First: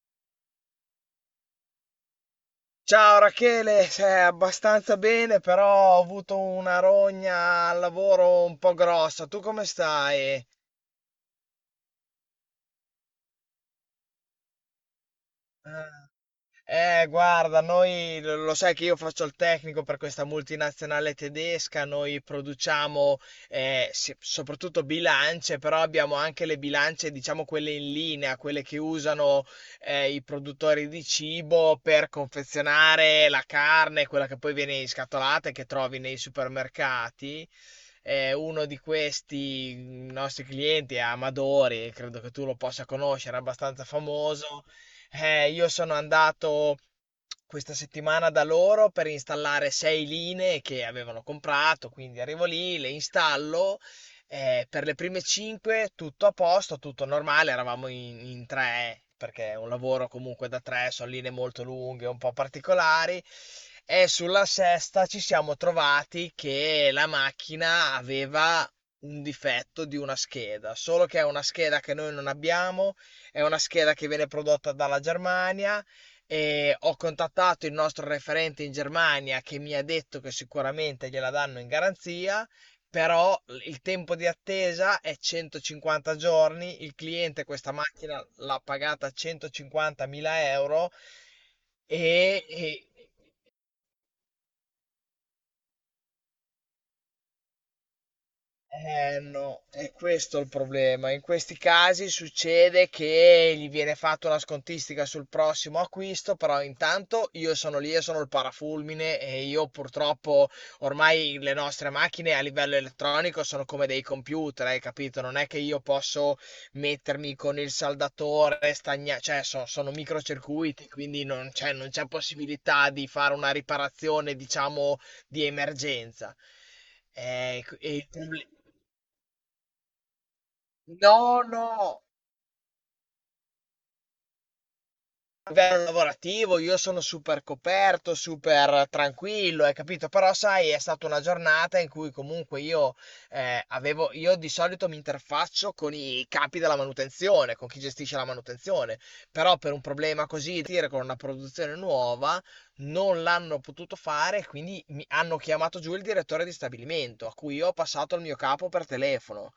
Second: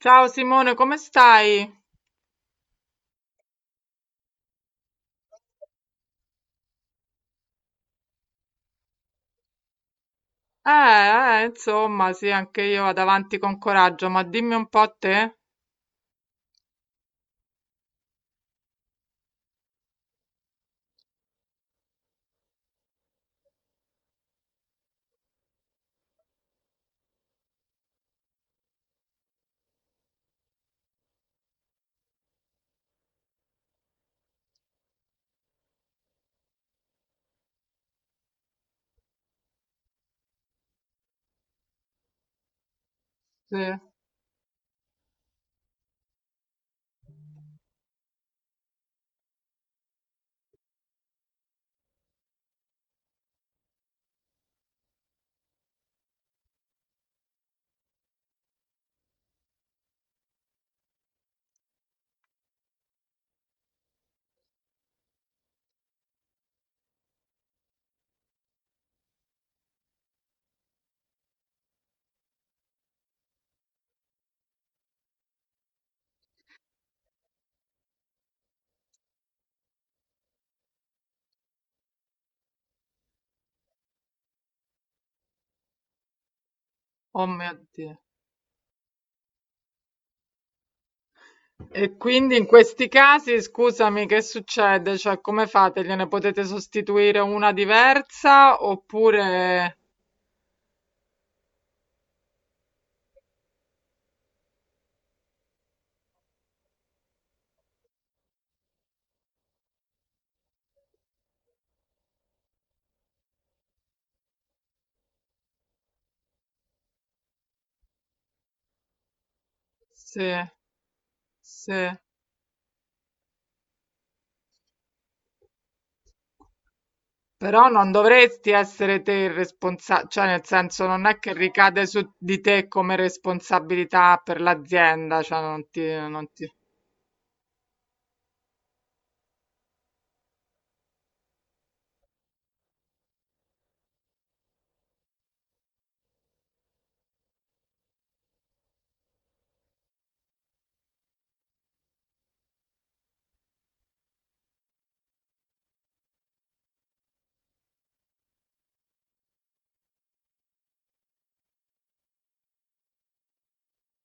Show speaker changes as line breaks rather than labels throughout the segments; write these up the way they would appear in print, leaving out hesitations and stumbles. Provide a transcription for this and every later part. Ciao Simone, come stai?
Ciao Rachele, abbastanza bene, però ho avuto una rogna al lavoro un po' grossa. Tu come stai?
Insomma, sì, anche io vado avanti con coraggio, ma dimmi un po' a te.
Eh, Guarda, noi lo sai che io faccio il tecnico per questa multinazionale tedesca. Noi produciamo soprattutto bilance, però abbiamo anche le bilance, diciamo quelle in linea, quelle che usano i produttori di cibo per confezionare la carne, quella che poi viene in scatolata e che trovi nei supermercati. Uno di questi nostri clienti è Amadori. Credo che tu lo possa conoscere, è
Sì.
abbastanza famoso. Io sono andato questa settimana da loro per installare sei linee che avevano comprato, quindi arrivo lì, le installo. Per le prime cinque tutto a posto, tutto normale, eravamo in tre, perché è un lavoro comunque da tre, sono linee molto lunghe, un po' particolari. E sulla sesta ci siamo trovati che la macchina aveva un difetto di una scheda. Solo che è una scheda che noi non abbiamo, è una scheda che viene prodotta dalla Germania, e ho contattato il nostro referente in Germania che mi ha detto che sicuramente gliela danno in garanzia, però il tempo di attesa è 150 giorni. Il
Oh
cliente
mio
questa
Dio.
macchina l'ha pagata 150.000 euro.
E quindi
e,
in questi
e-
casi, scusami, che succede? Cioè, come fate? Gliene potete sostituire una diversa
Eh no,
oppure...
è questo il problema. In questi casi succede che gli viene fatta una scontistica sul prossimo acquisto, però intanto io sono lì e sono il parafulmine, e io purtroppo ormai le nostre macchine a livello elettronico sono come dei computer, hai capito? Non è che io posso mettermi con il saldatore, cioè sono
Sì,
microcircuiti, quindi non c'è
sì.
non c'è possibilità di fare una riparazione, diciamo, di emergenza.
Però non
E il problema.
dovresti essere te il responsabile, cioè nel senso non è che
No, no,
ricade su di te come responsabilità per l'azienda, cioè
a
non ti...
livello lavorativo io sono super coperto, super tranquillo, hai capito? Però sai, è stata una giornata in cui comunque io avevo, io di solito mi interfaccio con i capi della manutenzione, con chi gestisce la manutenzione. Però per un problema così, dire con una produzione nuova, non l'hanno potuto fare, e quindi mi hanno chiamato giù il direttore di stabilimento, a cui io ho passato il mio capo per telefono.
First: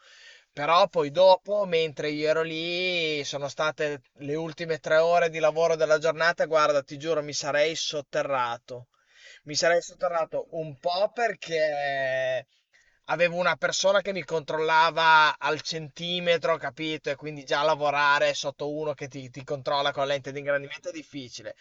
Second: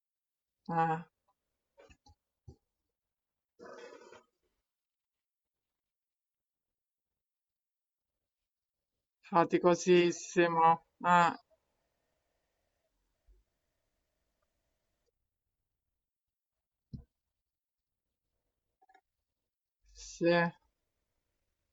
Però
eh.
poi dopo, mentre io ero lì, sono state le ultime 3 ore di lavoro della giornata. Guarda, ti giuro, mi sarei sotterrato. Mi sarei sotterrato
Faticosissimo.
un po' perché avevo una persona che mi controllava al centimetro, capito? E quindi già lavorare sotto uno che ti controlla con la lente
Sì,
di ingrandimento è difficile.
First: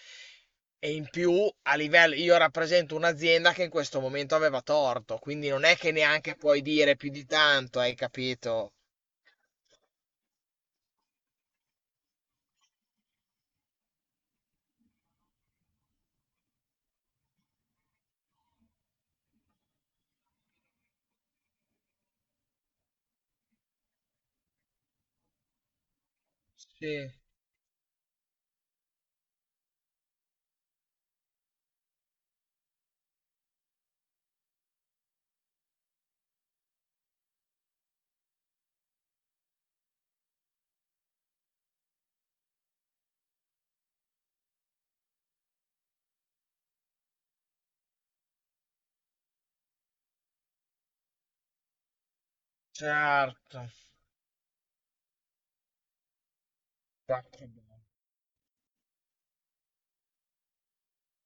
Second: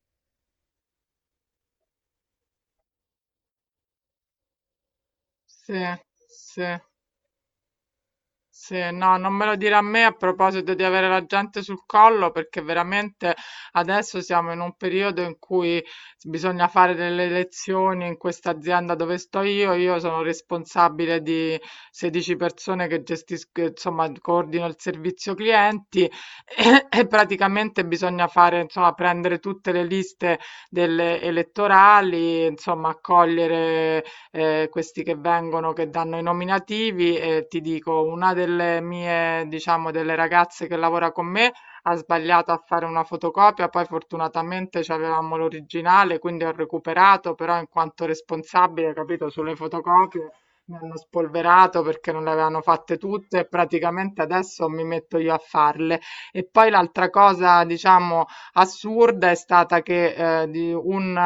E in più, a livello, io rappresento un'azienda che in questo momento aveva torto, quindi non
sì,
è che neanche puoi
sì.
dire più di tanto, hai capito?
Sì, no, non me lo dire a me a proposito di avere la gente sul collo, perché veramente adesso siamo in un periodo in cui bisogna fare delle elezioni in questa azienda dove sto io. Io sono responsabile di 16 persone che gestisco, insomma, coordino il servizio clienti e
Sì,
praticamente bisogna fare, insomma, prendere tutte le liste delle elettorali, insomma, accogliere questi che vengono, che danno i nominativi e ti dico, una delle mie, diciamo, delle ragazze che lavora con me ha sbagliato a fare una fotocopia, poi fortunatamente avevamo l'originale, quindi ho recuperato, però in quanto responsabile, capito, sulle fotocopie mi hanno spolverato perché non le avevano fatte tutte e
certo,
praticamente adesso mi metto io a farle. E poi l'altra
fatto
cosa,
bene.
diciamo, assurda è stata che di un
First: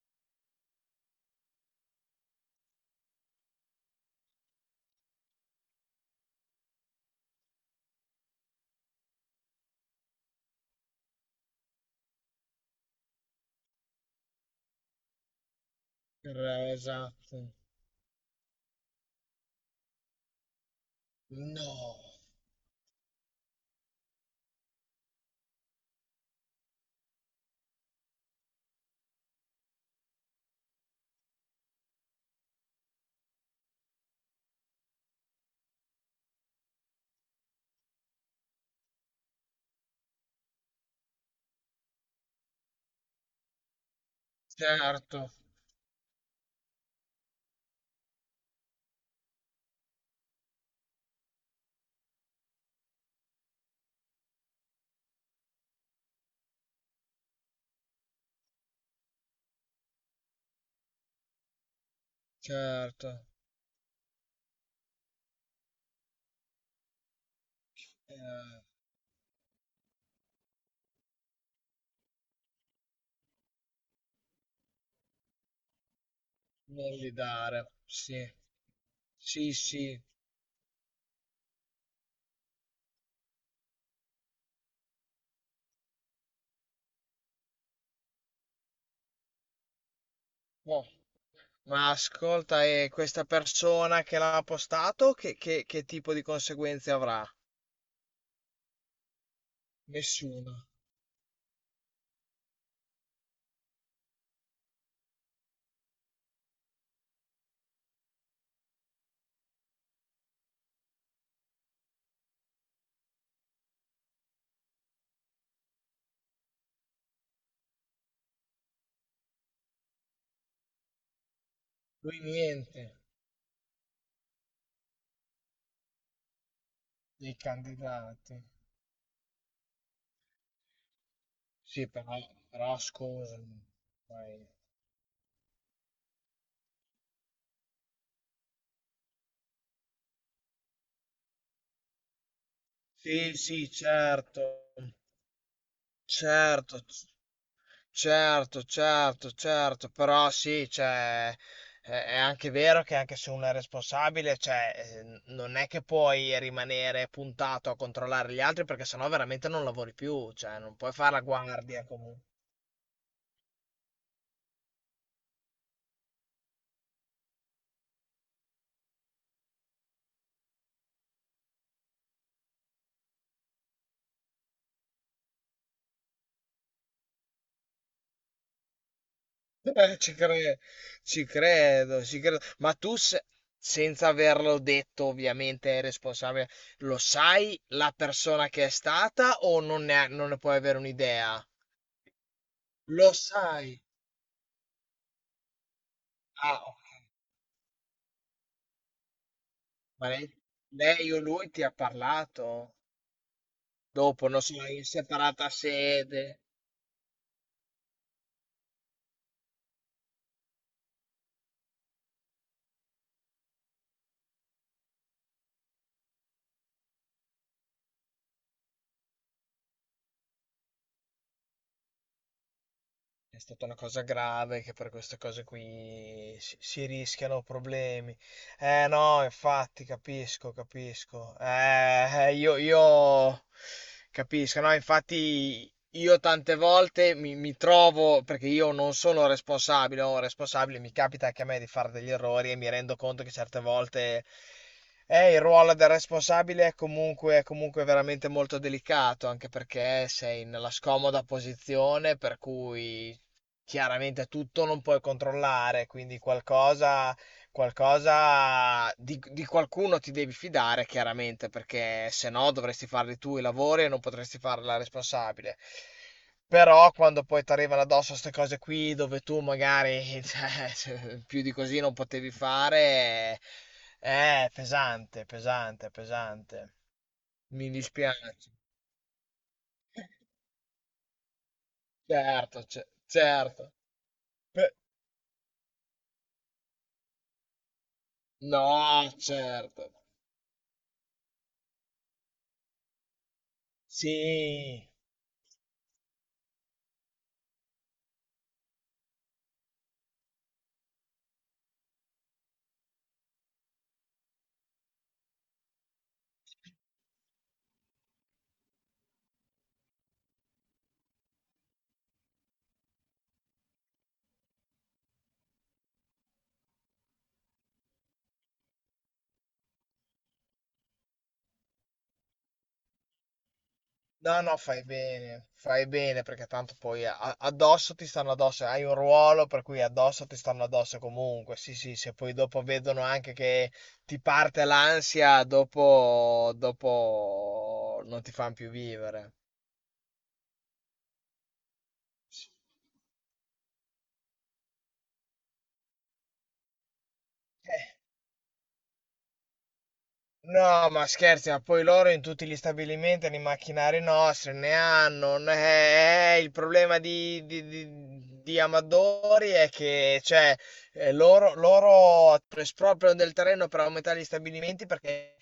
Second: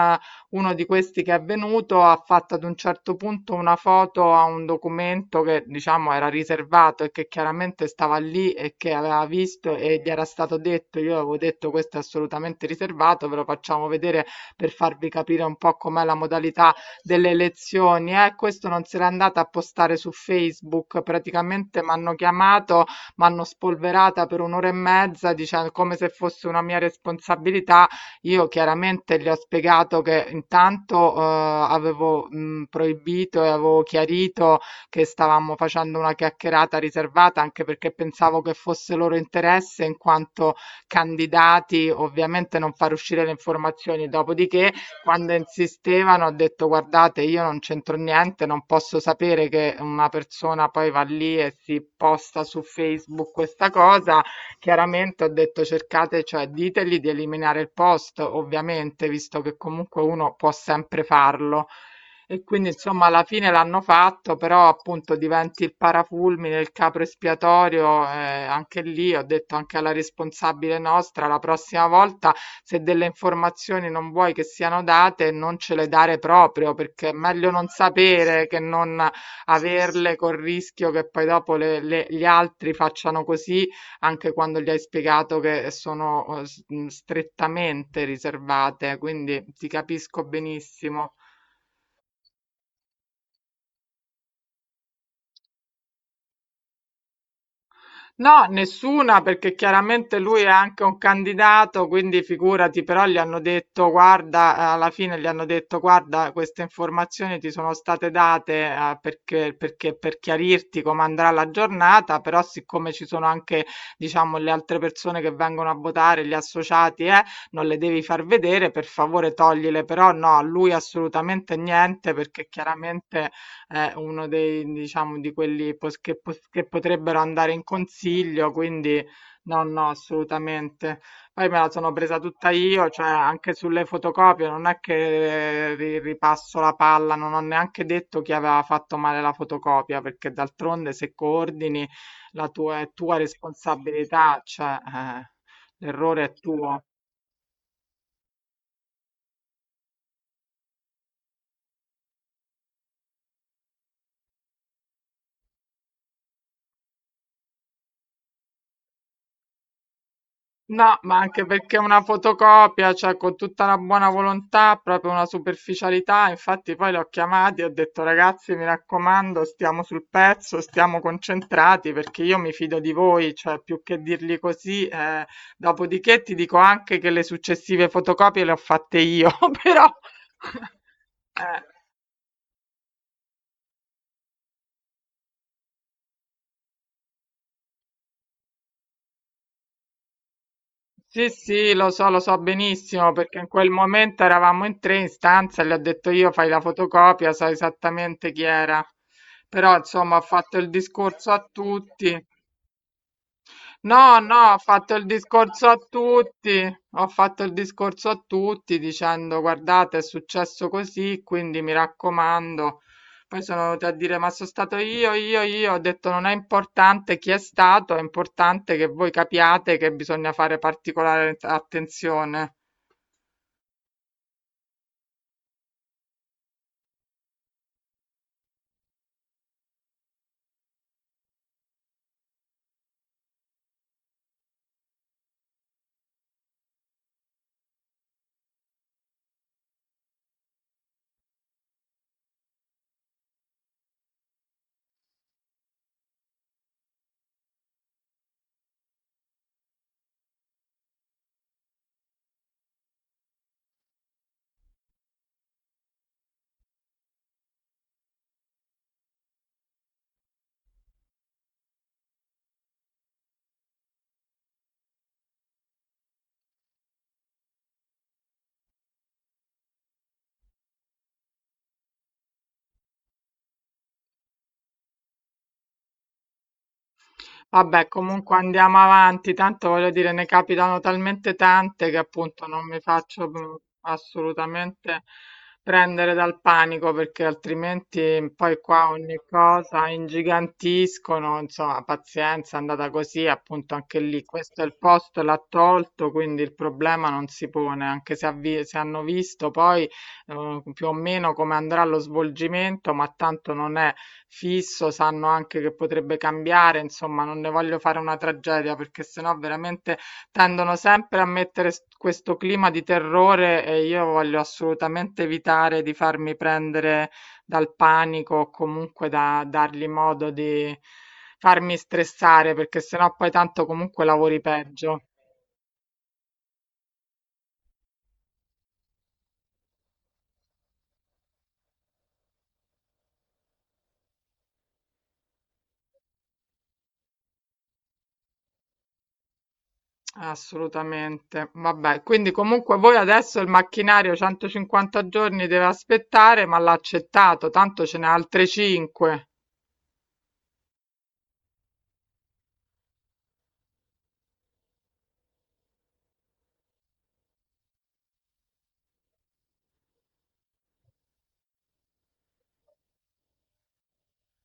uno di questi che è venuto ha fatto ad un certo punto una foto a un documento che diciamo era riservato e che chiaramente stava lì e che aveva visto e gli era stato detto, io avevo detto questo è assolutamente riservato, ve lo facciamo vedere per farvi capire un po' com'è la modalità delle
Esatto.
elezioni. Questo non se l'è andata a postare su Facebook, praticamente mi
No,
hanno chiamato, mi hanno spolverata per un'ora e mezza dicendo come se fosse una mia responsabilità. Io chiaramente gli ho spiegato che intanto, avevo, proibito e avevo chiarito che stavamo facendo una chiacchierata riservata, anche perché pensavo che fosse loro interesse in quanto candidati, ovviamente non far uscire le informazioni. Dopodiché,
certo,
quando insistevano, ho detto: "Guardate, io non c'entro niente, non posso sapere che una persona poi va lì e si posta su Facebook questa cosa". Chiaramente ho detto cercate, cioè ditegli di eliminare il post, ovviamente, visto che comunque uno può sempre farlo. E quindi insomma alla
certo.
fine l'hanno fatto, però appunto diventi il parafulmine, il capro espiatorio,
Eh,
anche lì ho detto anche alla responsabile nostra, la prossima volta se delle informazioni non vuoi che siano date, non ce le dare proprio,
Non
perché
gli
è meglio non
dare. Sì,
sapere che non
sì, sì.
averle col rischio che poi dopo gli altri facciano così anche quando gli hai spiegato che sono strettamente riservate, quindi ti capisco
Oh,
benissimo.
ma ascolta, e questa persona che l'ha postato, che tipo di conseguenze avrà?
No, nessuna, perché chiaramente lui è
Nessuna.
anche un candidato, quindi figurati, però gli hanno detto, guarda, alla fine gli hanno detto, guarda, queste informazioni ti sono state date, perché, perché per chiarirti come andrà la giornata, però siccome ci sono anche, diciamo, le altre persone che vengono a votare, gli associati, non le devi far vedere, per favore toglile, però no, a lui assolutamente niente,
Lui
perché
niente
chiaramente è uno dei diciamo di quelli pos che potrebbero
dei
andare in
candidati.
consiglio, quindi no, no, assolutamente. Poi me la
Sì,
sono
però,
presa tutta
però
io, cioè anche
scusami.
sulle
Poi-
fotocopie, non è che ripasso la palla, non ho neanche detto chi aveva fatto male la fotocopia, perché d'altronde se coordini la tua, è tua
Sì, sì,
responsabilità, cioè
certo.
l'errore è
Certo,
tuo.
certo, certo, certo, però sì, cioè, è anche vero che anche se uno è responsabile, cioè, non è che puoi rimanere puntato a controllare gli altri perché sennò veramente non lavori più, cioè, non puoi
No,
fare
ma
la
anche perché è
guardia
una
comunque.
fotocopia, cioè con tutta la buona volontà, proprio una superficialità, infatti poi li ho chiamati e ho detto ragazzi, mi raccomando, stiamo sul pezzo, stiamo concentrati perché io mi fido di voi, cioè più che dirgli così, dopodiché ti dico anche che le successive fotocopie le ho fatte io, però...
Ci credo, ci
eh.
credo, ci credo. Ma tu, senza averlo detto, ovviamente è responsabile, lo sai la persona che è stata, o non ne puoi avere
Sì,
un'idea?
sì, lo so benissimo
Lo
perché in quel
sai.
momento eravamo in tre in stanza e le ho detto io fai la
Ah,
fotocopia, so esattamente chi era. Però
ma
insomma ho
lei,
fatto il
lei o
discorso
lui
a
ti ha
tutti.
parlato?
No,
Dopo, non
no,
so,
ho
in
fatto il
separata
discorso a
sede.
tutti, ho fatto il discorso a tutti dicendo guardate è successo così, quindi mi raccomando. Poi sono venuti a dire ma sono stato io, ho detto non è importante chi è stato, è importante che voi capiate che bisogna fare particolare attenzione.
È stata una cosa grave, che per queste cose qui si rischiano problemi. Eh no, infatti, capisco, capisco. Io capisco, no, infatti io tante volte mi trovo, perché io non sono responsabile, o responsabile, mi capita anche a me di fare degli errori, e mi rendo conto che certe volte il ruolo del responsabile è comunque veramente molto delicato, anche perché sei nella scomoda posizione per cui chiaramente tutto non puoi controllare, quindi qualcosa di qualcuno ti devi fidare chiaramente, perché se no dovresti farli tu i lavori e non potresti farla responsabile. Però quando poi ti arrivano addosso ste cose qui, dove tu magari cioè, più di così non potevi fare, è pesante, pesante, pesante. Mi
Vabbè, comunque
dispiace.
andiamo avanti, tanto voglio dire, ne capitano talmente tante che appunto
Certo,
non mi faccio
certo. Pe-
assolutamente prendere dal panico perché altrimenti poi qua
No,
ogni cosa
certo.
ingigantiscono, insomma, pazienza, è andata così, appunto anche lì, questo è il
Sì,
posto, l'ha tolto, quindi il problema non si pone, anche se, se hanno visto poi più o meno come andrà lo svolgimento, ma tanto non è fisso, sanno anche che potrebbe cambiare, insomma non ne voglio fare una tragedia perché sennò veramente tendono sempre a mettere s questo clima di terrore e io voglio assolutamente evitare di farmi prendere dal panico o comunque da dargli modo di farmi stressare, perché sennò poi tanto comunque lavori
no, no, fai
peggio.
bene, fai bene, perché tanto poi addosso ti stanno addosso, hai un ruolo per cui addosso ti stanno addosso comunque. Sì, sì, se poi dopo vedono anche che ti parte l'ansia, dopo, non ti fanno più vivere.
Assolutamente. Vabbè, quindi comunque voi adesso il macchinario 150 giorni deve aspettare, ma l'ha accettato, tanto ce
Eh,
n'è altre 5.
No, ma scherzi, ma poi loro in tutti gli stabilimenti hanno i macchinari nostri, ne hanno. Il problema di Amadori è che cioè, loro espropriano del terreno per aumentare gli stabilimenti, perché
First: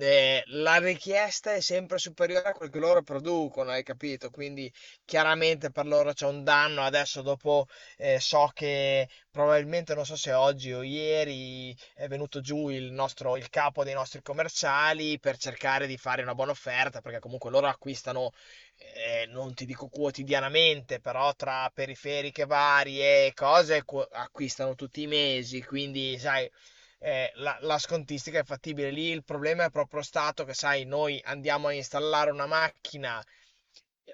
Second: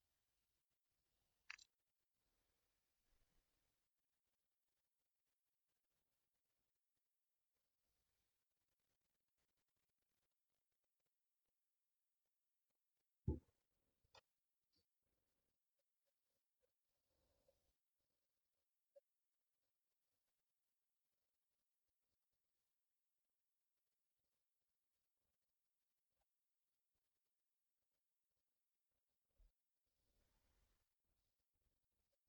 la richiesta è sempre superiore a quel che loro producono, hai capito? Quindi chiaramente per loro c'è un danno. Adesso dopo so che probabilmente, non so se oggi o ieri è venuto giù il nostro, il capo dei nostri commerciali, per cercare di fare una buona offerta, perché comunque loro acquistano, non ti dico quotidianamente, però tra periferiche varie e cose acquistano tutti i mesi, quindi sai, la scontistica è fattibile. Lì il problema è proprio stato che, sai, noi andiamo a installare una macchina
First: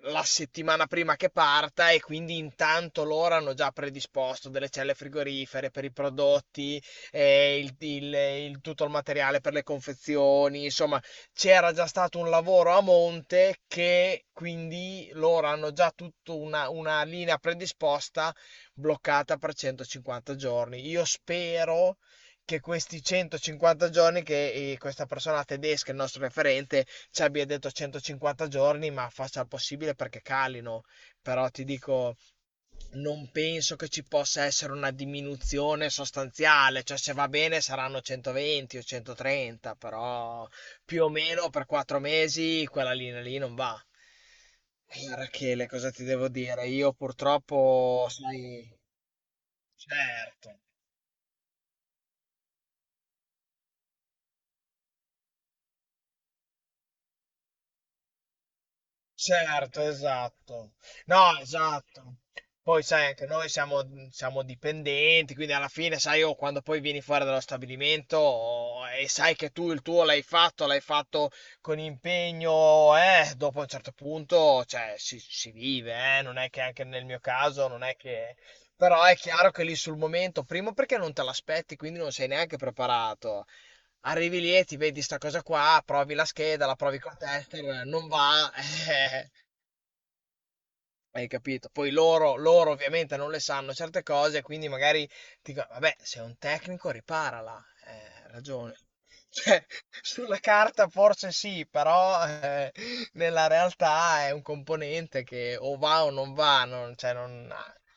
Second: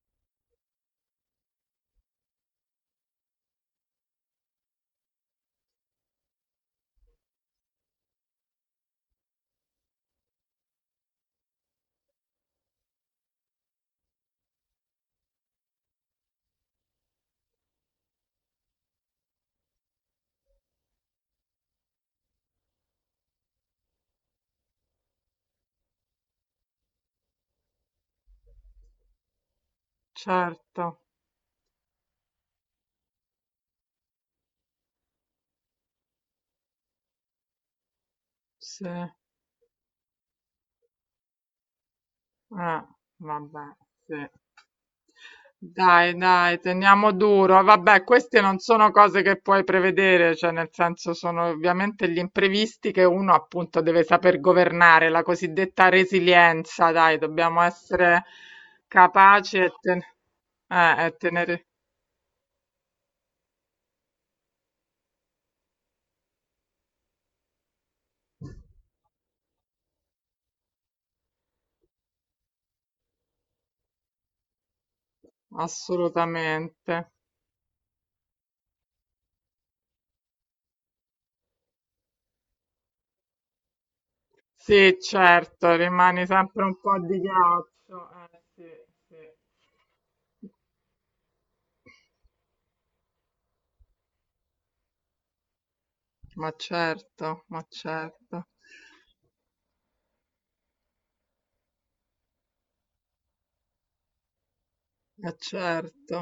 la settimana prima che parta, e quindi intanto loro hanno già predisposto delle celle frigorifere per i prodotti, eh, il, il- tutto il materiale per le confezioni, insomma, c'era già stato un lavoro a monte, che quindi loro hanno già tutta una linea predisposta, bloccata per 150 giorni. Io spero che questi 150 giorni che questa persona tedesca, il nostro referente, ci abbia detto 150 giorni, ma faccia il possibile perché calino. Però ti dico,
Certo,
non penso che ci possa essere una diminuzione sostanziale, cioè se va bene saranno 120 o 130, però
sì.
più o meno per 4 mesi quella linea lì non va.
Eh, vabbè,
Rachele, cosa
sì.
ti devo dire? Io
Dai,
purtroppo,
dai,
sai,
teniamo duro. Vabbè, queste non
certo,
sono cose che puoi prevedere, cioè nel senso sono ovviamente gli imprevisti che uno appunto deve saper governare, la cosiddetta resilienza, dai, dobbiamo
certo,
essere
esatto.
capaci
No, esatto. Poi
e
sai, anche
tenere...
noi siamo dipendenti, quindi alla fine, sai, io quando poi vieni fuori dallo stabilimento, oh, e sai che tu il tuo l'hai fatto con impegno, dopo un certo punto, cioè, si vive, non è che anche nel mio caso, non è che...
Assolutamente.
Però è chiaro che lì sul momento, primo perché non te l'aspetti, quindi non sei neanche preparato. Arrivi lì e ti vedi sta cosa qua, provi la scheda,
Sì,
la provi con
certo,
tester,
rimane
non
sempre
va.
un po' di ghiaccio. Sì,
Hai capito? Poi
sì.
loro ovviamente non le sanno certe cose, quindi magari ti dico, vabbè, sei un tecnico, riparala.
Ma
Hai ragione.
certo, ma
Cioè,
certo,
sulla carta forse sì, però nella realtà è un componente che o va o non va, non,
ma
cioè non...
certo.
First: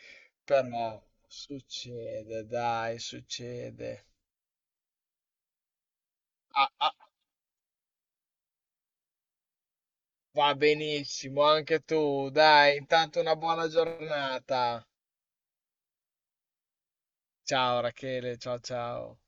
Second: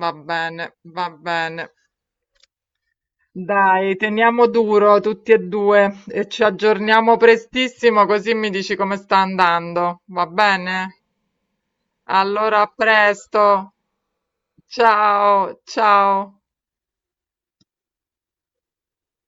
Va bene,
Però
va bene.
succede, dai,
Dai,
succede.
teniamo duro tutti e due e ci
Ah, ah,
aggiorniamo prestissimo così mi dici come sta andando. Va
va
bene?
benissimo, anche tu,
Allora, a
dai, intanto una buona
presto.
giornata.
Ciao, ciao.
Ciao Rachele, ciao ciao.